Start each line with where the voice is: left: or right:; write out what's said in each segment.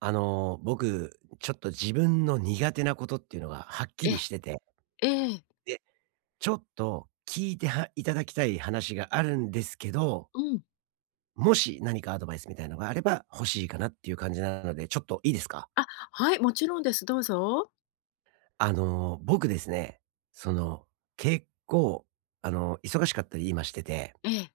right: 僕、ちょっと自分の苦手なことっていうのがはっき
left: え
right: り
left: え、
right: してて、
left: ええ、
right: で、ちょっと聞いてはいただきたい話があるんですけど、
left: うん。
right: もし何かアドバイスみたいのがあれば欲しいかなっていう感じなので、ちょっといいですか？
left: あ、はい、もちろんです。どうぞ。
right: 僕ですね、その、結構、忙しかったり今してて、
left: ええ、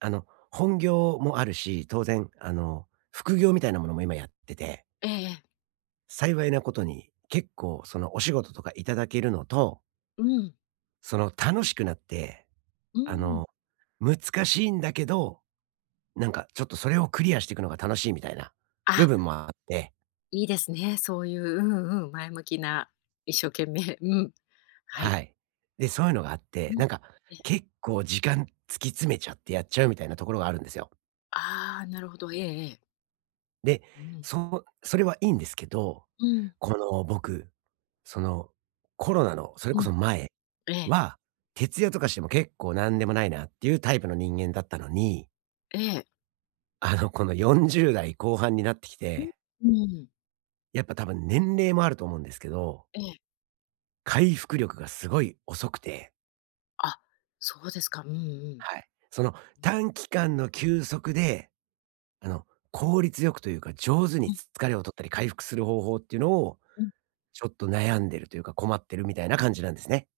right: あの、本業もあるし、当然、副業みたいなものも今やってて、
left: ええええ
right: 幸いなことに結構そのお仕事とかいただけるのと
left: うん、
right: 楽しくなって、
left: う
right: あ
left: ん。
right: の、難しいんだけど、なんかちょっとそれをクリアしていくのが楽しいみたいな部
left: あ、
right: 分もあって、
left: いいですね。そういう、うんうん、前向きな、一生懸命、うん、はい。
right: はい。で、そういうのがあっ
left: う
right: て、な
left: ん。
right: んか
left: ええ、
right: 結構時間突き詰めちゃってやっちゃうみたいなところがあるんですよ。
left: ああ、なるほど。ええええ。
right: で、
left: うん、
right: それはいいんですけど、
left: うん、
right: この僕、そのコロナのそれ
left: う
right: こそ
left: ん。
right: 前
left: ええ、
right: は、徹夜とかしても結構なんでもないなっていうタイプの人間だったのに、
left: ええ。
right: この40代後半になってき
left: うん、
right: て
left: うん。
right: やっぱ多分年齢もあると思うんですけど、
left: ええ。
right: 回復力がすごい遅くて、
left: あ、そうですか。うんうん。
right: はい。その
left: うん、
right: 短期間の休息で、あの、効率よくというか上手
left: う
right: に
left: ん、
right: 疲れを取ったり回復する方法っていうのを、
left: うん。
right: ちょっと悩んでるというか困ってるみたいな感じなんですね。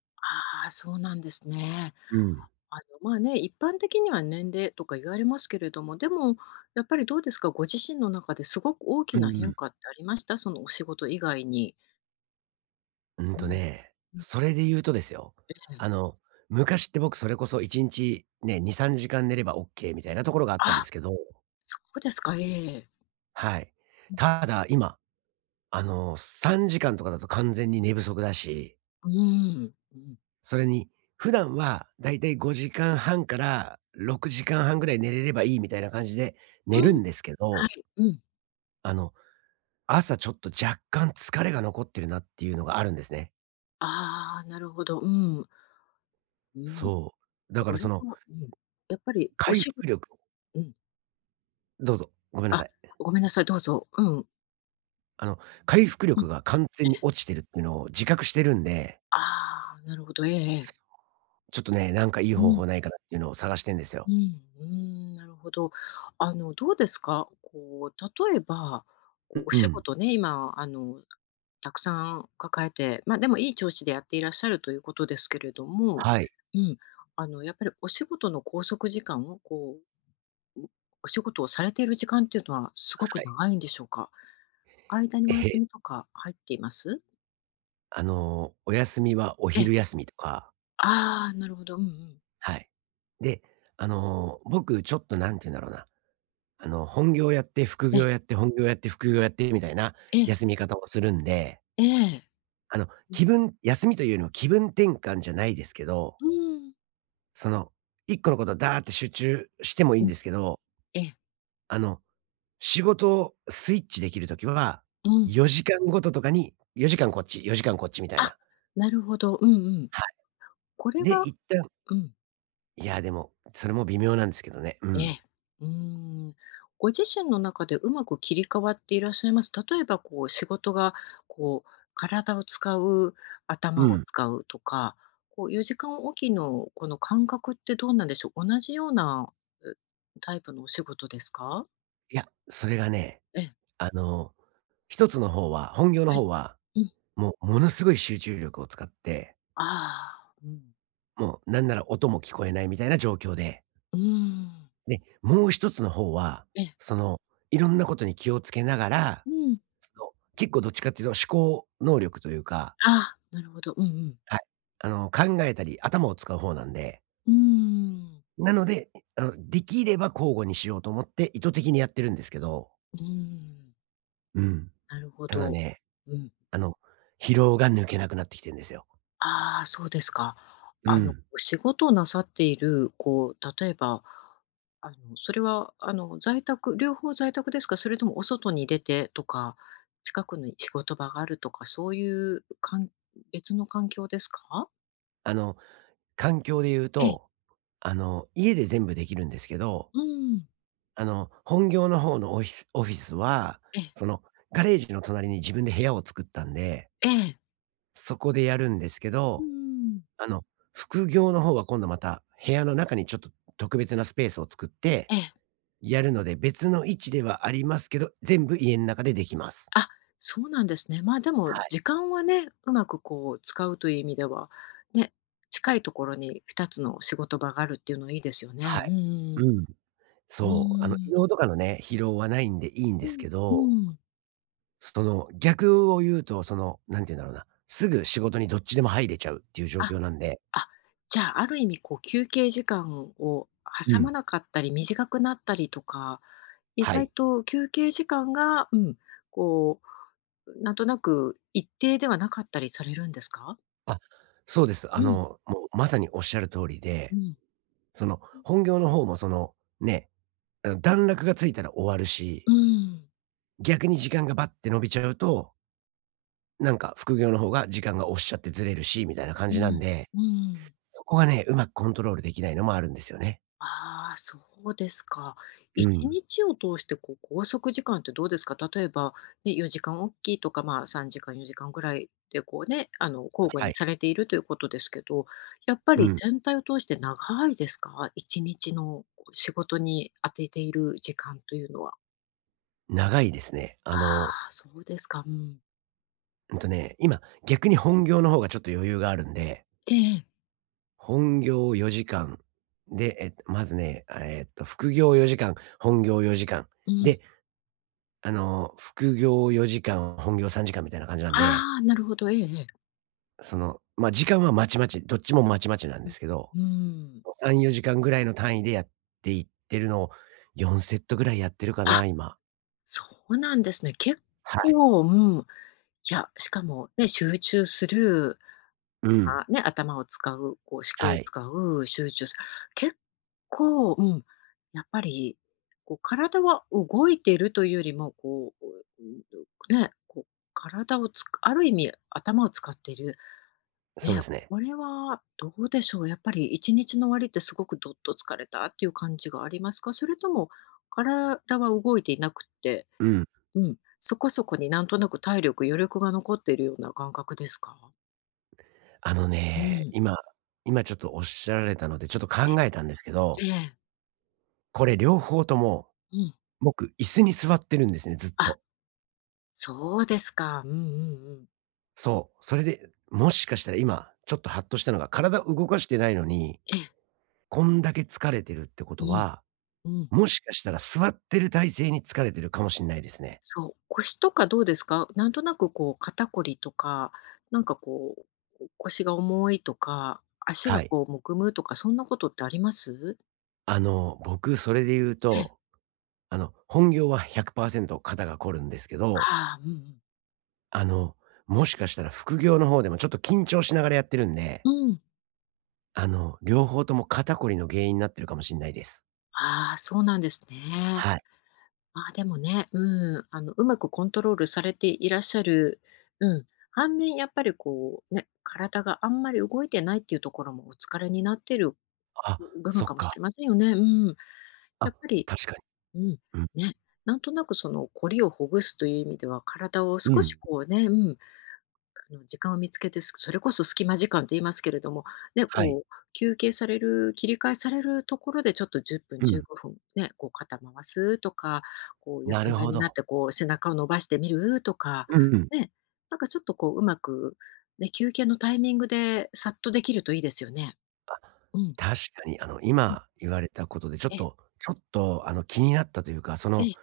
left: ああ、そうなんですね。
right: うん。
left: あの、まあね、一般的には年齢とか言われますけれども、でもやっぱりどうですか、ご自身の中ですごく大き
right: う
left: な
right: んう
left: 変
right: ん。
left: 化ってありました？そのお仕事以外に。
right: うん
left: う
right: と
left: ん。
right: ね、
left: うん、
right: それで言うとですよ、
left: ええ。
right: あの、昔って僕それこそ1日ね、2、3時間寝ればオッケーみたいなところがあったんで
left: あ、
right: すけど、
left: そうですか、ええ
right: はい。
left: うん。
right: ただ今3時間とかだと完全に寝不足だし、
left: うーん。うん。
right: それに、普段はだいたい5時間半から6時間半ぐらい寝れればいいみたいな感じで寝るんですけ
left: は
right: ど、
left: い、うん。
right: あの、朝ちょっと若干疲れが残ってるなっていうのがあるんですね。
left: ああ、なるほど。うん。うん。
right: そう。だか
left: こ
right: ら
left: れ
right: その
left: はうん。やっぱりお
right: 回復
left: 仕事
right: 力
left: うん。
right: どうぞ、ごめんなさ
left: あ、
right: い。
left: ごめんなさい、どうぞ。うん。
right: あの、回復
left: う
right: 力
left: ん、
right: が完全に落ちてるっていうのを自覚してるんで、
left: ああー、なるほど、ええええ。
right: ちょっとね、なんかいい
left: う
right: 方
left: ん。
right: 法ないかなっていうのを探してんですよ。
left: うん、うん、なるほど。あの、どうですか？こう、例えば、こう、お
right: う
left: 仕
right: ん。
left: 事ね、今、あの、たくさん抱えて、ま、でもいい調子でやっていらっしゃるということですけれども、
right: はい。
left: うん、あの、やっぱりお仕事の拘束時間を、こう、お仕事をされている時間っていうのはすご
right: は
left: く
right: い。
left: 長いんでしょうか？間に
right: え
left: お休
right: え。
left: みとか入っています？
right: お休みはお
left: ええ。
right: 昼休みとか、
left: ああ、なるほど。うんうん。
right: はい。で、僕ちょっとなんて言うんだろうな、本業やって副
left: ええ、
right: 業やって、本業やって副業やってみたいな
left: ええ、
right: 休み方をするんで、
left: ええ。うん。
right: 気分休みというよりも気分転換じゃないですけど、
left: うん。
right: その、一個のことダーって集中してもいい
left: う
right: ん
left: ん、
right: ですけど、
left: ええ、
right: あの、仕事をスイッチできるときは、
left: うん。
right: 4時間ごととかに、4時間こっち、4時間こっちみたい
left: あ、
right: な。
left: なるほど。うんうん。
right: は
left: これ
right: い。で、
left: はうん、
right: いや、でも、それも微妙なんですけどね。う
left: え
right: ん。
left: え。うーん。ご自身の中でうまく切り替わっていらっしゃいます？例えばこう仕事がこう体を使う、
right: う
left: 頭を
right: ん。
left: 使うとか、こう4時間おきのこの感覚ってどうなんでしょう？同じような、うタイプのお仕事ですか？
right: いや、それがね、
left: ええ、
right: あの、一つの方は、本業の
left: え
right: 方は、
left: え、うん。
right: もうものすごい集中力を使って、
left: ああ、うん。
right: もうなんなら音も聞こえないみたいな状況で、
left: うーん。
right: で、もう一つの方は、
left: ええ。
right: その、いろんなことに気をつけながら、
left: うん。
right: 結構どっちかっていうと思考能力というか、
left: ああ、なるほど。うんうん。
right: はい、考えたり頭を使う方なんで、
left: うーん。
right: なので、できれば交互にしようと思って意図的にやってるんですけど、
left: うーん。
right: うん。
left: なるほ
right: ただ
left: ど。
right: ね、
left: うん。
right: あの、疲労が抜けなくなってきてるんですよ。
left: ああ、そうですか。
right: う
left: あの、
right: ん。
left: お仕事をなさっている、こう、例えば、あの、それは、あの、在宅両方在宅ですか？それともお外に出てとか、近くに仕事場があるとか、そういうかん別の環境ですか？
right: あの、環境で言う
left: ええ。
right: と、家で全部できるんですけど、
left: うん。
right: 本業の方のオフィスは、
left: ええ。
right: その、ガレージの隣に自分で部屋を作ったんで、
left: ええ。
right: そこでやるんですけ
left: う
right: ど、
left: ん。
right: あの、副業の方は今度また部屋の中にちょっと特別なスペースを作って
left: ええ。
right: やるので、別の位置ではありますけど、全部家の中でできます。
left: あ、そうなんですね。まあ、でも
right: はい、
left: 時間はね、うまくこう使うという意味では、ね、近いところに2つの仕事場があるっていうのはいいですよね。
right: は
left: うん
right: い。
left: うん。
right: うん。
left: う
right: そう、移
left: ん。
right: 動とかのね、疲労はないんでいいんですけ
left: う
right: ど
left: ん、
right: 逆を言うと、なんて言うんだろうな、すぐ仕事にどっちでも入れちゃうっていう状
left: あ、
right: 況なんで。
left: あ、じゃあ、ある意味こう休憩時間を
right: う
left: 挟
right: ん。
left: まなかったり、短くなったりとか、意
right: は
left: 外
right: い。
left: と休憩時間が、うん、こう、なんとなく一定ではなかったりされるんですか？
right: あ、そうです。
left: うん、
right: もうまさにおっしゃる通り
left: う
right: で、
left: ん、
right: その、本業の方もね、段落がついたら終わるし、
left: うん、
right: 逆に時間がバッて伸びちゃうと、なんか副業の方が時間が押しちゃってずれるし、みたいな感
left: う
right: じなん
left: ん、
right: で、
left: うん。
right: そこがね、うまくコントロールできないのもあるんですよね。
left: ああ、そうですか。
right: う
left: 1
right: ん。
left: 日を通して、こう、拘束時間ってどうですか？例えば、ね、4時間おきいとか、まあ、3時間、4時間ぐらいで、こうね、あの、交互
right: は
left: に
right: い。
left: されているということですけど、やっぱ
right: う
left: り
right: ん。
left: 全体を通して長いですか？1日のこう仕事に当てている時間というのは。
right: 長いですね。
left: ああ、そうですか。うん。
right: うんとね、今、逆に本業の方がちょっと余裕があるんで、
left: ええ
right: 本業を4時間、で、まずね、あ、副業4時間、本業4時間。
left: うん。
right: で、副業4時間、本業3時間みたいな感じなんで、
left: ああ、なるほど。ええええ。
right: まあ、時間はまちまち、どっちもまちまちなんですけど、
left: うん。うん。
right: 3、4時間ぐらいの単位でやっていってるのを、4セットぐらいやってるか
left: あ、
right: な、今。
left: そうなんですね。結
right: はい。
left: 構、うん、いや、しかもね、集中する、
right: うん。
left: あ、ね、頭を使う、こう思考
right: は
left: を
right: い。
left: 使う、集中する結構、うん、やっぱり、こう体は動いているというよりも、こう、うん、ね、こう体をつくある意味頭を使っている。
right: そう
left: ね、
right: ですね。
left: これはどうでしょう、やっぱり1日の終わりってすごくどっと疲れたっていう感じがありますか？それとも、体は動いていなくって
right: うん、
left: うん、そこそこになんとなく体力、余力が残っているような感覚ですか？
right: あの
left: う
right: ね、
left: ん。
right: 今ちょっとおっしゃられたので、ちょっと
left: え、
right: 考えたんですけ
left: え
right: ど、
left: え、
right: これ両方とも、
left: うん。
right: 僕椅子に座ってるんですね、ずっ
left: あ、
right: と。
left: そうですか。うんうんうん。
right: そう、それで、もしかしたら今、ちょっとハッとしたのが、体動かしてないのに、
left: ええ、
right: こんだけ疲れてるってこ
left: う
right: と
left: ん、
right: は、
left: うん。
right: もしかしたら座ってる体勢に疲れてるかもしれないですね。
left: そう、腰とかどうですか？なんとなくこう肩こりとか、なんかこう、腰が重いとか、足
right: は
left: が
right: い。
left: こうむくむとか、そんなことってあります？
right: 僕それで言う
left: ええ、
right: と、本業は100%肩が凝るんですけど、
left: ああ、うんうん。
right: あの、もしかしたら副業の方でもちょっと緊張しながらやってるんで
left: うん。
right: 両方とも肩こりの原因になってるかもしんないです。
left: ああ、そうなんですね。
right: はい。
left: ああ、でもね、うん、あの、うまくコントロールされていらっしゃる。うん。反面、やっぱりこう、ね、体があんまり動いてないっていうところもお疲れになっている
right: あ、
left: 部
right: そ
left: 分
right: っ
left: かもし
right: か。
left: れませんよね。うん。や
right: あ、
left: っぱり、
right: 確か
left: うん、
right: に。うん。
left: ね、なんとなくその、凝りをほぐすという意味では、体を
right: う
left: 少し
right: ん。
left: こうね、うん、あの、時間を見つけて、すそれこそ隙間時間と言いますけれども、ね、
right: はい。
left: こう休憩される、切り替えされるところでちょっと10分、
right: う
left: 15
right: ん。
left: 分ね、こう肩回すとか、こう四
right: な
left: つん
right: る
left: 這い
right: ほ
left: になっ
right: ど。
left: てこう背中を伸ばしてみると
right: うん。うん。はい。うん。なるほど。
left: か、
right: うん。
left: ね、なんかちょっとこううまく、ね、休憩のタイミングでさっとできるといいですよね。
right: あ、
left: うん。
right: 確かに
left: うん。
right: 今言われたことでちょっ
left: ええ、
right: とちょっと気になったというか、
left: ええ、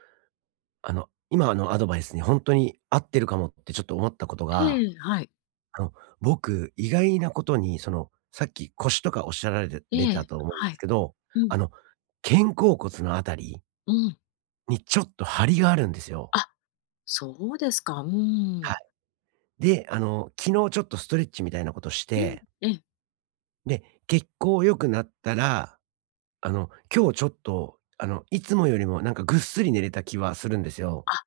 right: 今のアドバイスに本当に合ってるかもってちょっと思ったことが、
left: はい。
right: あの、僕、意外なことにさっき腰とかおっしゃられて
left: え
right: れた
left: え、
right: と思うんで
left: は
right: す
left: い。
right: けど、
left: うん、
right: あの、肩甲骨のあたり
left: うん。
right: にちょっと張りがあるんですよ。
left: あ、そうですか。うー
right: はい。
left: ん。
right: で、昨日ちょっとストレッチみたいなことし
left: うん、
right: て、
left: ええ。
right: で、血行良くなったら、今日ちょっと、いつもよりもなんかぐっすり寝れた気はするんですよ。
left: あ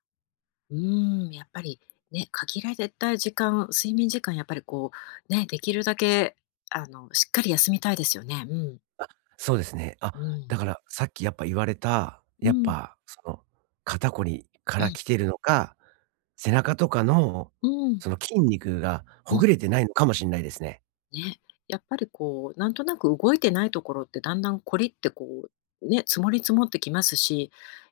left: うーん、やっぱりね、限られた時間、睡眠時間やっぱりこう、ね、できるだけ、あの、しっかり休みたいですよね。うん。
right: そうですね。あ、
left: う
right: だ
left: ん。
right: からさっきやっぱ言われた、
left: う
right: やっ
left: ん。
right: ぱその肩こりか
left: う
right: ら
left: ん。
right: 来てるのか、背中とかの
left: うん。
right: その筋肉が
left: う
right: ほぐ
left: ん。
right: れてないのかもしれないですね。
left: ね、やっぱりこう、なんとなく動いてないところってだんだんこりってこう、ね、積もり積もってきますし、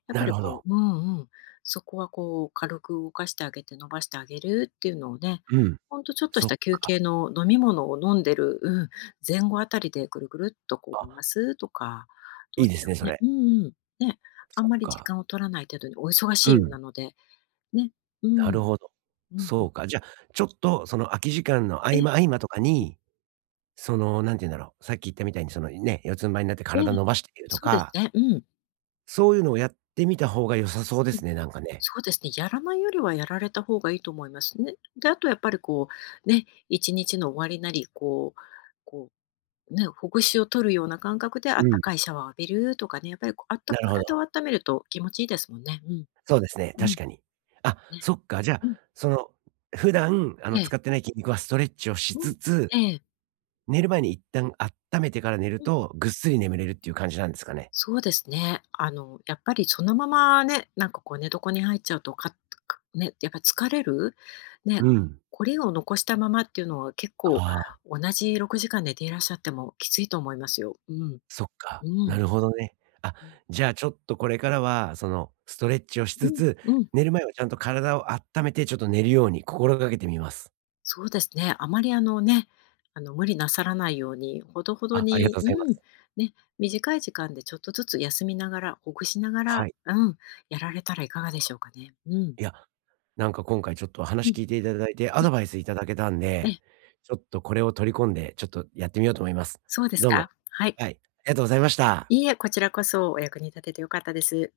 left: やっぱ
right: な
left: り
right: るほ
left: こ
right: ど。
left: ううんうん、そこはこう軽く動かしてあげて伸ばしてあげるっていうのをね、
right: うん。
left: ほんとちょっと
right: そ
left: し
right: っ
left: た休
right: か。
left: 憩の飲み物を飲んでる、うん、前後あたりでぐるぐるっとこう
right: あ、
left: 回すとか、ど
right: い
left: う
right: い
left: で
right: で
left: し
right: す
left: ょ
right: ね、
left: う
right: そ
left: ね。
right: れ。
left: うんうん。ね、あ
right: そ
left: ん
right: っ
left: まり時
right: か。
left: 間を取らない程度にお忙
right: う
left: しいよう
right: ん。
left: なので、ね、うん、
right: なるほど。
left: うんう
right: そ
left: ん。
right: うか。じゃ、あちょっとその空き時間の
left: え
right: 合
left: え
right: 間合間とかに、なんて言うんだろう、さっき言ったみたいに四つん這いになって
left: え
right: 体
left: え。
right: 伸ばしてみると
left: そうです
right: か、
left: ね、うん。
right: そういうのをやってみた方が良さそうですね、なんかね。
left: そうですね、やらないよりはやられた方がいいと思いますね。で、あとやっぱりこう、ね、一日の終わりなり、こうこう、ね、ほぐしを取るような感覚であっ
right: う
left: た
right: ん、
left: かいシャワーを浴びるとかね、やっぱりこうあった
right: なるほ
left: 体
right: ど。
left: を温めると気持ちいいですもんね。うん、
right: そうですね、
left: う
right: 確
left: ん、
right: かに。あ、
left: ね、
right: そっか、じゃあ、
left: うん、
right: その、普段、
left: え
right: 使
left: え、
right: ってない筋肉はストレッチをし
left: う
right: つ
left: ん、
right: つ、
left: ええ、
right: 寝る前に一旦温めてから寝る
left: うん。
right: と、ぐっすり眠れるっていう感じなんですかね？
left: そうですね。あの、やっぱりそのままね、なんかこう寝床に入っちゃうと、かかね、やっぱ疲れる、ね、
right: うん。
left: 凝りを残したままっていうのは結構
right: ああ。
left: 同じ6時間寝ていらっしゃってもきついと思いますよ。うん。
right: そっか、
left: う
right: な
left: ん。
right: るほどね。あ、じゃあちょっとこれからは、そのストレッチをし
left: う
right: つ
left: ん。
right: つ、
left: うん。
right: 寝る前はちゃんと体を温めて、ちょっと寝るように心がけてみます。
left: そうですね。あまりあのね、あの無理なさらないように、ほどほど
right: あ、ありがと
left: に、
right: うご
left: う
right: ざいま
left: ん、
right: す。
left: ね、短い時間でちょっとずつ休みながら、ほぐしなが
right: は
left: ら、
right: い。
left: うん、やられたらいかがでしょうかね。うん。
right: いや、なんか今回ちょっと
left: う
right: 話
left: ん。
right: 聞いていただいて、アドバイスいただけたん
left: え
right: で、
left: え、
right: ちょっとこれを取り込んで、ちょっとやってみようと思います。
left: そうです
right: どうも。
left: か？はい。
right: はい、ありがとうございました。
left: いいえ、こちらこそお役に立てて良かったです。